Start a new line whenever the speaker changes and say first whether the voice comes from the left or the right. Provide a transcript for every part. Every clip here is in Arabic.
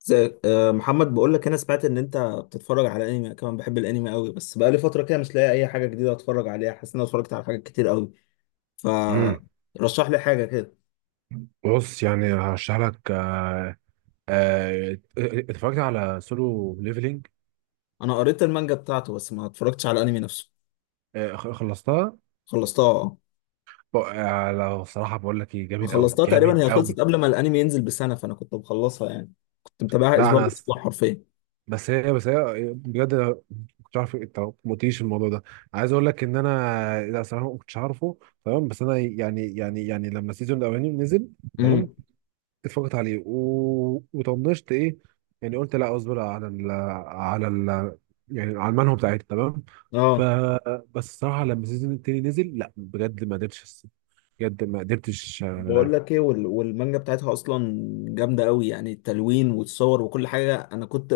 left: زي محمد بقول لك انا سمعت ان انت بتتفرج على انمي. أنا كمان بحب الانمي قوي، بس بقالي فتره كده مش لاقي اي حاجه جديده اتفرج عليها، حاسس ان انا اتفرجت على حاجات كتير قوي.
right: امم
left: فرشح لي حاجه كده.
right: بص، يعني هشرح لك. اتفرجت على سولو ليفلينج.
left: انا قريت المانجا بتاعته بس ما اتفرجتش على الانمي نفسه.
right: خلصتها.
left: خلصتها اه.
right: لو صراحه بقول لك ايه،
left: أنا
right: جامد قوي
left: خلصتها تقريبا،
right: جامد
left: هي
right: قوي.
left: خلصت قبل ما الانمي ينزل بسنه، فانا كنت مخلصها يعني. كنت متابعها
right: لا
left: اسبوع
right: انا س-
left: باسبوع حرفيا.
right: بس هي بجد، أنا ما كنتش عارف. انت ما قلتليش الموضوع ده. عايز اقول لك ان انا، لا صراحه ما كنتش عارفه. تمام. بس انا يعني لما السيزون الاولاني نزل. تمام.
left: امم،
right: اتفقت عليه وطنشت، ايه يعني. قلت لا، اصبر على على ال... يعني على المنهو بتاعتي. تمام. ف
left: اه.
right: بس الصراحه لما السيزون التاني نزل، لا بجد ما قدرتش. بجد ما قدرتش
left: بقول
right: آه...
left: لك ايه، وال- والمانجا بتاعتها اصلا جامده قوي يعني، التلوين والصور وكل حاجه. انا كنت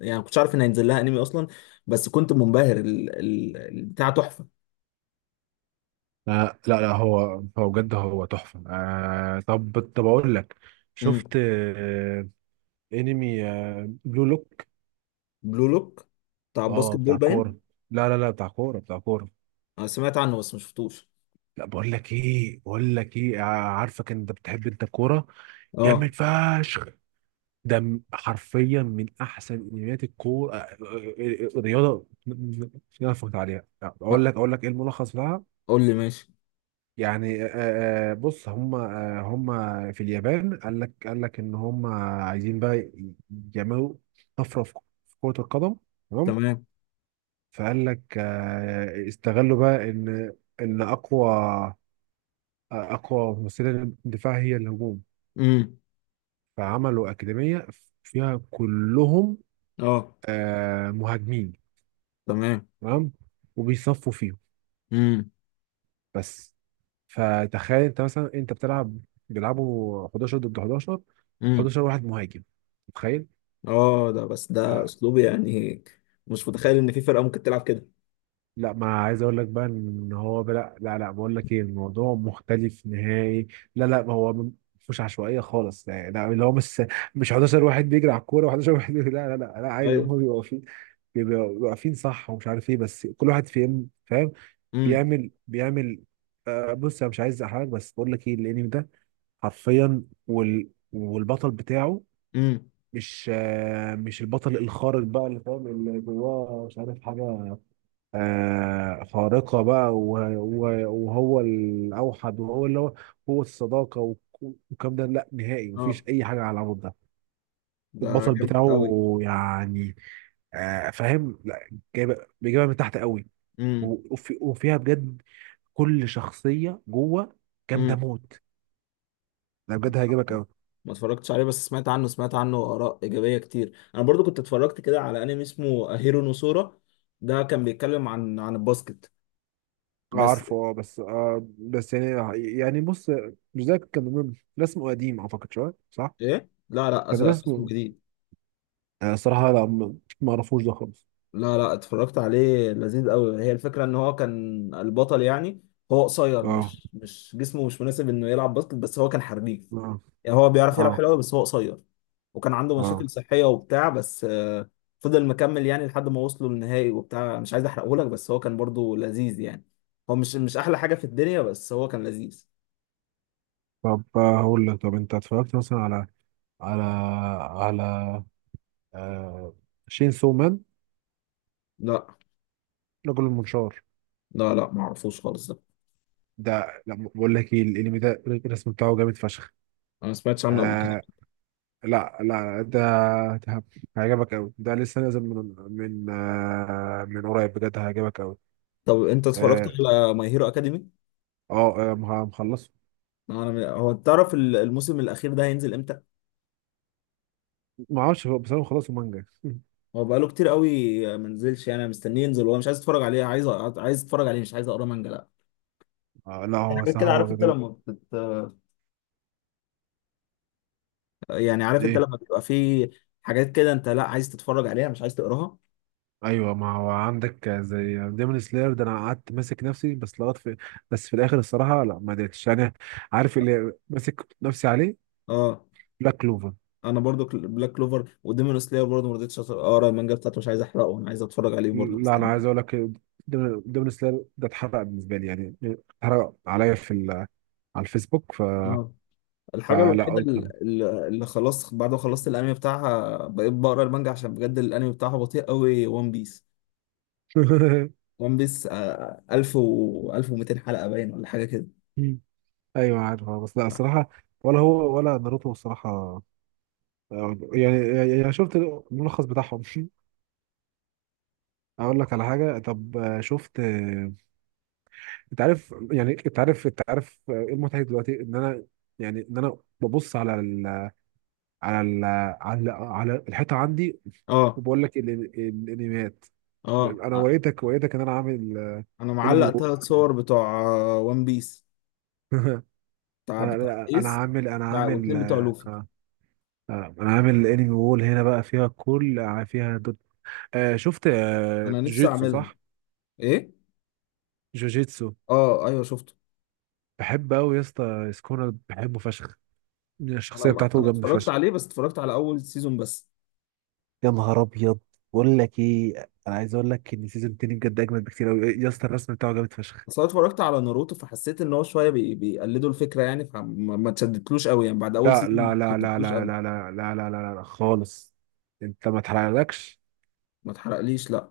left: يعني ما كنتش عارف ان هينزل لها انمي اصلا، بس كنت منبهر البتاع، تحفه.
right: آه... لا لا، هو بجد هو تحفه. طب اقول لك.
left: امم.
right: شفت انمي بلو لوك.
left: بلو لوك، بتاع الباسكت
right: اه
left: بول
right: بتاع كوره.
left: باين؟
right: لا لا لا، بتاع كوره
left: انا سمعت عنه بس ما شفتوش.
right: لا، بقول لك ايه، عارفك انت بتحب انت الكوره.
left: اه.
right: جامد فشخ. حرفيا من احسن انميات الكوره، رياضه اللي انا اتفرجت عليها. اقول
left: ما-
right: لك اقول لك ايه الملخص لها.
left: قول لي، ماشي.
right: يعني بص، هم في اليابان. قال لك ان هم عايزين بقى يعملوا طفره في كره القدم. تمام.
left: تمام.
right: فقال لك استغلوا بقى ان اقوى ممثله الدفاع هي الهجوم.
left: امم.
right: فعملوا اكاديميه فيها كلهم
left: اه.
right: مهاجمين.
left: تمام.
right: تمام. وبيصفوا فيهم
left: امم
right: بس. فتخيل انت مثلا، انت بتلعب، بيلعبوا 11 ضد 11.
left: امم.
right: 11 واحد مهاجم. متخيل؟
left: اه، ده بس ده
right: آه
left: اسلوب يعني، مش متخيل ان في فرقه ممكن تلعب كده.
right: لا، ما عايز اقول لك بقى ان هو، لا لا لا، بقول لك ايه، الموضوع مختلف نهائي. لا لا، ما هو مش عشوائيه خالص. لا لا، اللي هو مش 11 واحد بيجري على الكوره و11 واحد لا لا لا لا، عادي
left: ايوه.
right: هم بيبقوا واقفين. بيبقوا واقفين صح، ومش عارف ايه، بس كل واحد فيهم فاهم
left: امم
right: بيعمل. بص، انا مش عايز احرج، بس بقول لك ايه، الانمي ده حرفيا، والبطل بتاعه
left: امم.
right: مش مش البطل الخارق بقى، اللي فاهم اللي جواه مش عارف حاجة خارقة بقى، وهو الأوحد، وهو اللي هو هو الصداقة والكلام ده، لا نهائي مفيش
left: اه،
right: أي حاجة على العمود ده.
left: ده
right: البطل
left: جامد
right: بتاعه يعني فاهم؟ لا، جايبة بيجيبها من تحت قوي.
left: قوي.
right: وفيها بجد كل شخصية جوه جامدة
left: امم.
right: موت. لا بجد هيعجبك قوي.
left: ما اتفرجتش عليه، بس سمعت عنه، سمعت عنه آراء إيجابية كتير. أنا برضو كنت اتفرجت كده على أنمي اسمه هيرو نوسورا. ده كان بيتكلم عن الباسكت بس.
right: عارفه. اه، بس بس يعني، بص، مش ده كان رسمه قديم، اعتقد شويه، صح؟
left: إيه؟ لا لا،
right: كان
left: اسمه
right: رسمه.
left: جديد.
right: صراحه لا، ما اعرفوش ده خالص.
left: لا لا، اتفرجت عليه، لذيذ قوي. هي الفكرة ان هو كان البطل يعني، هو قصير،
right: اه
left: مش مش جسمه مش مناسب انه يلعب باسكت، بس هو كان حريف
right: اه
left: يعني، هو بيعرف يلعب
right: اه
left: حلو قوي بس هو قصير. وكان عنده
right: اه.
left: مشاكل صحية وبتاع، بس فضل مكمل يعني لحد ما وصلوا للنهائي وبتاع. مش عايز احرقه لك، بس هو كان برضو لذيذ يعني. هو مش احلى حاجة في الدنيا، بس هو كان لذيذ.
right: طب هقول لك. طب انت اتفرجت مثلا على على آه شين سومان،
left: لا
right: رجل المنشار؟
left: لا لا، ما اعرفوش خالص ده.
right: ده، لا، بقول لك ايه، الانمي ده الرسم بتاعه جامد فشخ.
left: انا ما سمعتش عنه قبل
right: آه
left: كده.
right: لا لا، ده هيعجبك قوي. ده لسه نازل من من قريب، بجد هيعجبك قوي.
left: طب انت اتفرجت
right: اه،
left: على ماي هيرو اكاديمي؟
right: مخلصه.
left: انا هو تعرف الموسم الاخير ده هينزل امتى؟
right: ما اعرفش بس انا مخلصه مانجا
left: هو بقاله كتير قوي ما نزلش يعني، انا مستنيه ينزل والله، مش عايز اتفرج عليه، عايز عايز اتفرج عليه، مش عايز اقرا مانجا، لا.
right: لا هو
left: حاجات
right: صح،
left: كده، عارف
right: هو
left: انت
right: جدول.
left: لما يعني عارف انت
right: ايه.
left: لما بيبقى في حاجات كده، انت لا عايز تتفرج عليها مش عايز تقراها.
right: ايوه، ما هو عندك زي ديمون سلاير ده، انا قعدت ماسك نفسي بس لغايه في، بس في الاخر الصراحه لا، ما قدرتش انا. عارف اللي ماسك نفسي عليه؟
left: اه.
right: بلاك كلوفر.
left: انا برضو بلاك كلوفر وديمون سلاير برضو ما رضيتش اقرا المانجا بتاعته، مش عايز احرقه، انا عايز اتفرج عليه برضو،
right: لا انا عايز اقول
left: مستنيه.
right: لك، ديمون سلاير ده اتحرق بالنسبه لي يعني. اتحرق عليا في على الفيسبوك
left: اه. الحاجه
right: فلا،
left: الوحيده
right: قلت
left: اللي خلاص بعد ما خلصت الانمي بتاعها بقيت بقرا المانجا، عشان بجد الانمي بتاعها بطيء قوي، وان بيس. وان بيس 1000 و 1200 حلقه باين ولا حاجه كده.
right: ايوه عارف، بس لا الصراحه، ولا هو ولا ناروتو الصراحه، يعني، شفت الملخص بتاعهم اقول لك على حاجه. طب شفت انت عارف، يعني انت عارف، ايه المضحك دلوقتي؟ ان انا يعني، ان انا ببص على على الحيطه عندي،
left: اه
right: وبقول لك الانميات.
left: اه،
right: انا وريتك، ان انا عامل
left: انا
right: انمي
left: معلق
right: وول
left: ثلاث صور، بتوع وان بيس،
right: انا
left: بتاع
right: انا أنا
left: ايس،
right: عامل انا
left: بتاع
right: عامل
left: واتنين بتوع
right: آه،
left: لوفي.
right: آه، آه، انا عامل انمي وول هنا بقى، فيها كل، فيها دوت. شفت
left: انا نفسي
right: جوجيتسو،
left: اعملها.
right: صح؟
left: ايه؟
right: جوجيتسو
left: اه ايوه شفته.
right: بحب قوي يا اسطى، سكونر بحبه فشخ.
left: انا
right: الشخصيه
left: ما...
right: بتاعته
left: انا
right: جامده
left: اتفرجت
right: فشخ.
left: عليه بس اتفرجت على اول سيزون بس.
right: يا نهار ابيض، بقول لك ايه، انا عايز اقول لك ان سيزون 2 بجد اجمد بكتير قوي يا اسطى، الرسم بتاعه جامد فشخ.
left: بس انا اتفرجت على ناروتو فحسيت ان هو شويه بيقلدوا الفكره يعني، فما ما اتشدتلوش قوي يعني، بعد اول
right: لا
left: سيزون ما
right: لا لا لا
left: اتشدتلوش
right: لا
left: قوي.
right: لا لا لا لا لا لا، خالص، انت ما تحرقلكش.
left: ما اتحرقليش لا.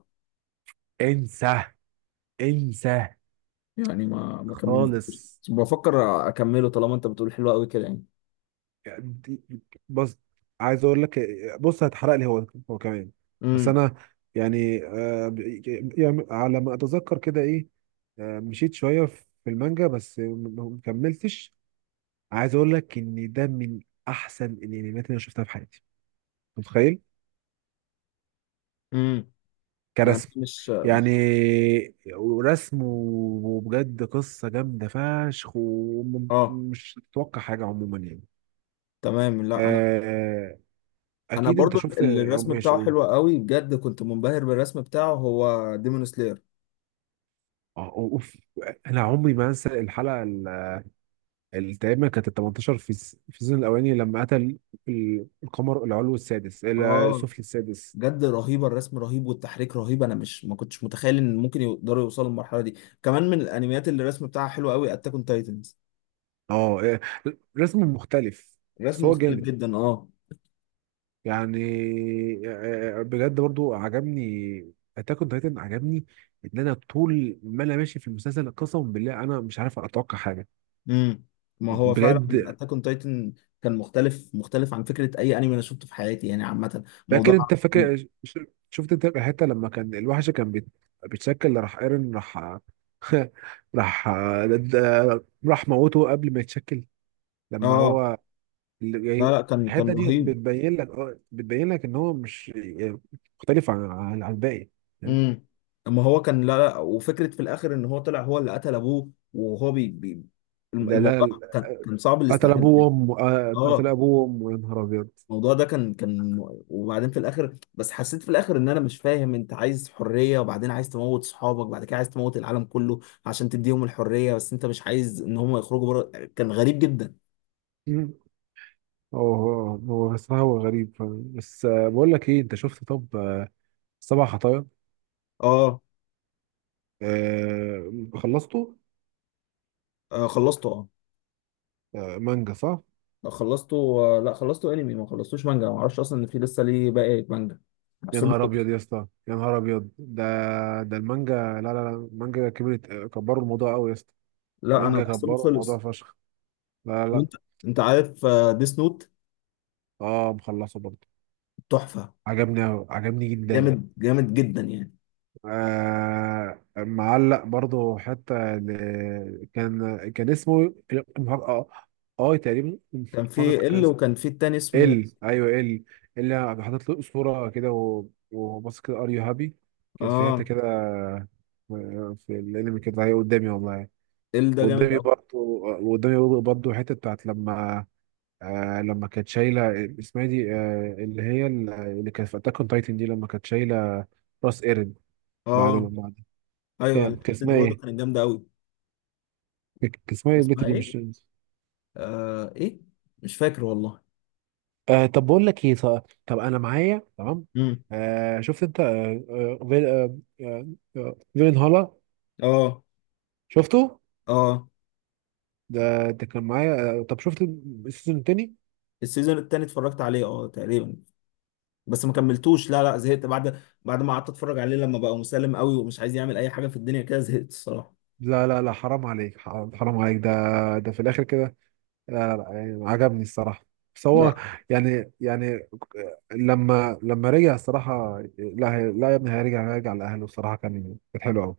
right: انسى انسى
left: يعني ما كملتوش،
right: خالص.
left: بس بفكر اكمله طالما انت بتقول حلو قوي كده يعني.
right: يعني بص، عايز اقول لك، بص هتحرق لي هو، هو كمان. بس
left: امم.
right: انا يعني، يعني على ما اتذكر كده، ايه، مشيت شويه في المانجا بس ما كملتش. عايز اقول لك ان ده من احسن الانميات اللي انا شفتها في حياتي. أنت متخيل؟
left: امم. يعني
right: كرسم
left: مش،
right: يعني، ورسم، وبجد قصه جامده فشخ،
left: اه،
right: ومش تتوقع حاجه عموما يعني.
left: تمام. لا انا،
right: آه
left: انا
right: اكيد انت
left: برضو
right: شفت. اه
left: الرسم
right: ماشي.
left: بتاعه حلو قوي بجد، كنت منبهر بالرسم بتاعه هو، ديمون سلاير.
right: اه اوف. انا عمري ما انسى الحلقه التقريبا كانت ال 18 في في السيزون الاولاني، لما قتل القمر العلوي السادس،
left: اه.
right: السفلي السادس.
left: بجد رهيبه، الرسم رهيب والتحريك رهيب، انا مش ما كنتش متخيل ان ممكن يقدروا يوصلوا للمرحله دي. كمان من الانميات اللي الرسم بتاعها حلو قوي، اتاك اون تايتنز.
right: اه إيه، رسم مختلف. بس
left: الرسم
right: هو
left: مختلف
right: جامد
left: جدا اه.
right: يعني، بجد برضو عجبني اتاك اون تايتن، عجبني ان انا طول ما انا ماشي في المسلسل قسما بالله انا مش عارف اتوقع حاجه،
left: امم. ما هو فعلا
right: بجد.
left: اتاك اون تايتن كان مختلف، مختلف عن فكره اي انمي انا شفته في حياتي يعني. عامه
right: فاكر؟
left: موضوع،
right: انت فاكر، ش- شفت انت الحته لما كان الوحش كان بيتشكل، راح ايرن، راح راح راح موته قبل ما يتشكل. لما
left: اه.
right: هو اللي
left: لا
right: جاي-
left: لا، كان
right: الحته دي
left: رهيب.
right: بتبين لك، اه بتبين لك ان هو مش يعني مختلف عن الباقي. فاهم؟
left: امم. اما هو كان، لا لا، وفكره في الاخر ان هو طلع هو اللي قتل ابوه، وهو بي بي
right: لا
left: الموضوع
right: لا،
left: كان، كان صعب
right: قتل
left: الاستيعاب
right: ابوه
left: يعني.
right: وامه. اه، قتل
left: اه.
right: ابوه وامه. يا نهار ابيض
left: الموضوع ده كان، كان، وبعدين في الاخر، بس حسيت في الاخر ان انا مش فاهم، انت عايز حريه، وبعدين عايز تموت صحابك، بعد كده عايز تموت العالم كله عشان تديهم الحريه، بس انت مش عايز ان هم يخرجوا بره. كان غريب جدا.
right: مم. هو بصراحة، هو غريب، فاهم؟ بس بقول لك ايه، انت شفت طب سبع خطايا؟
left: اه.
right: خلصته.
left: آه خلصته اه.
right: مانجا صح؟
left: لا، خلصته. آه لا، خلصته انمي، ما خلصتوش مانجا، ما اعرفش اصلا ان في لسه ليه باقي مانجا،
right: يا
left: بحسبه
right: نهار ابيض يا
left: خلص.
right: اسطى، يا نهار ابيض، ده ده المانجا، لا لا لا، المانجا كبرت، كبروا الموضوع قوي يا اسطى.
left: لا انا
right: المانجا
left: بحسبه
right: كبروا الموضوع
left: خلص.
right: فشخ. لا لا لا.
left: وانت انت عارف آه، ديس نوت؟
right: اه مخلصه برضه،
left: تحفه.
right: عجبني قوي، عجبني جدا.
left: جامد، جامد جدا يعني.
right: معلق برضه حتى كان اسمه اه اه تقريبا.
left: كان في
right: كان
left: ال، وكان في التاني اسمه،
right: ال، ايوه ال، اللي حاطط له صوره كده و- وبص كده، ار يو هابي، كانت في حته
left: اه،
right: كده في الانمي كده، هي قدامي والله.
left: ال، ده جامد
right: وقدامي
left: قوي.
right: برضه، حته بتاعت لما لما كانت شايله، اسمها إيه دي، اللي هي اللي كانت في اتاك اون تايتن دي لما كانت شايله راس ايرن. بعد ما
left: اه
right: بعد،
left: ايوه،
right: كان
left: الحته دي
right: اسمها
left: برضه
right: ايه؟
left: كانت جامده قوي.
right: كان اسمها ايه البت
left: اسمها
right: دي؟
left: ايه؟
right: مش
left: آه ايه، مش فاكر والله.
right: طب بقول لك ايه، طب، انا معايا تمام.
left: امم.
right: شفت انت فيلن هالا؟
left: اه.
right: شفته.
left: اه
right: ده كان معايا. طب شفت السيزون التاني؟
left: السيزون التاني اتفرجت عليه اه تقريبا، بس ما كملتوش لا لا، زهقت بعد ما قعدت اتفرج عليه لما بقى مسالم قوي ومش عايز يعمل اي حاجه في الدنيا كده، زهقت الصراحه.
right: لا لا لا، حرام عليك، حرام عليك، ده ده في الاخر كده. لا لا لا، يعني عجبني الصراحه. بس هو
left: لا.
right: يعني، لما رجع، الصراحه لا، لا يا ابني، هيرجع، لاهله. الصراحه كان كانت حلوه.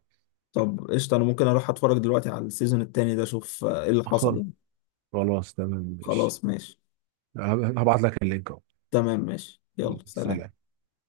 left: طب قشطه، انا ممكن اروح اتفرج دلوقتي على السيزون التاني ده، اشوف ايه اللي حصل
right: قوي،
left: يعني.
right: خلاص تمام ماشي.
left: خلاص ماشي.
right: هبعت لك اللينك اهو.
left: تمام ماشي، يلا سلام.
right: سلام.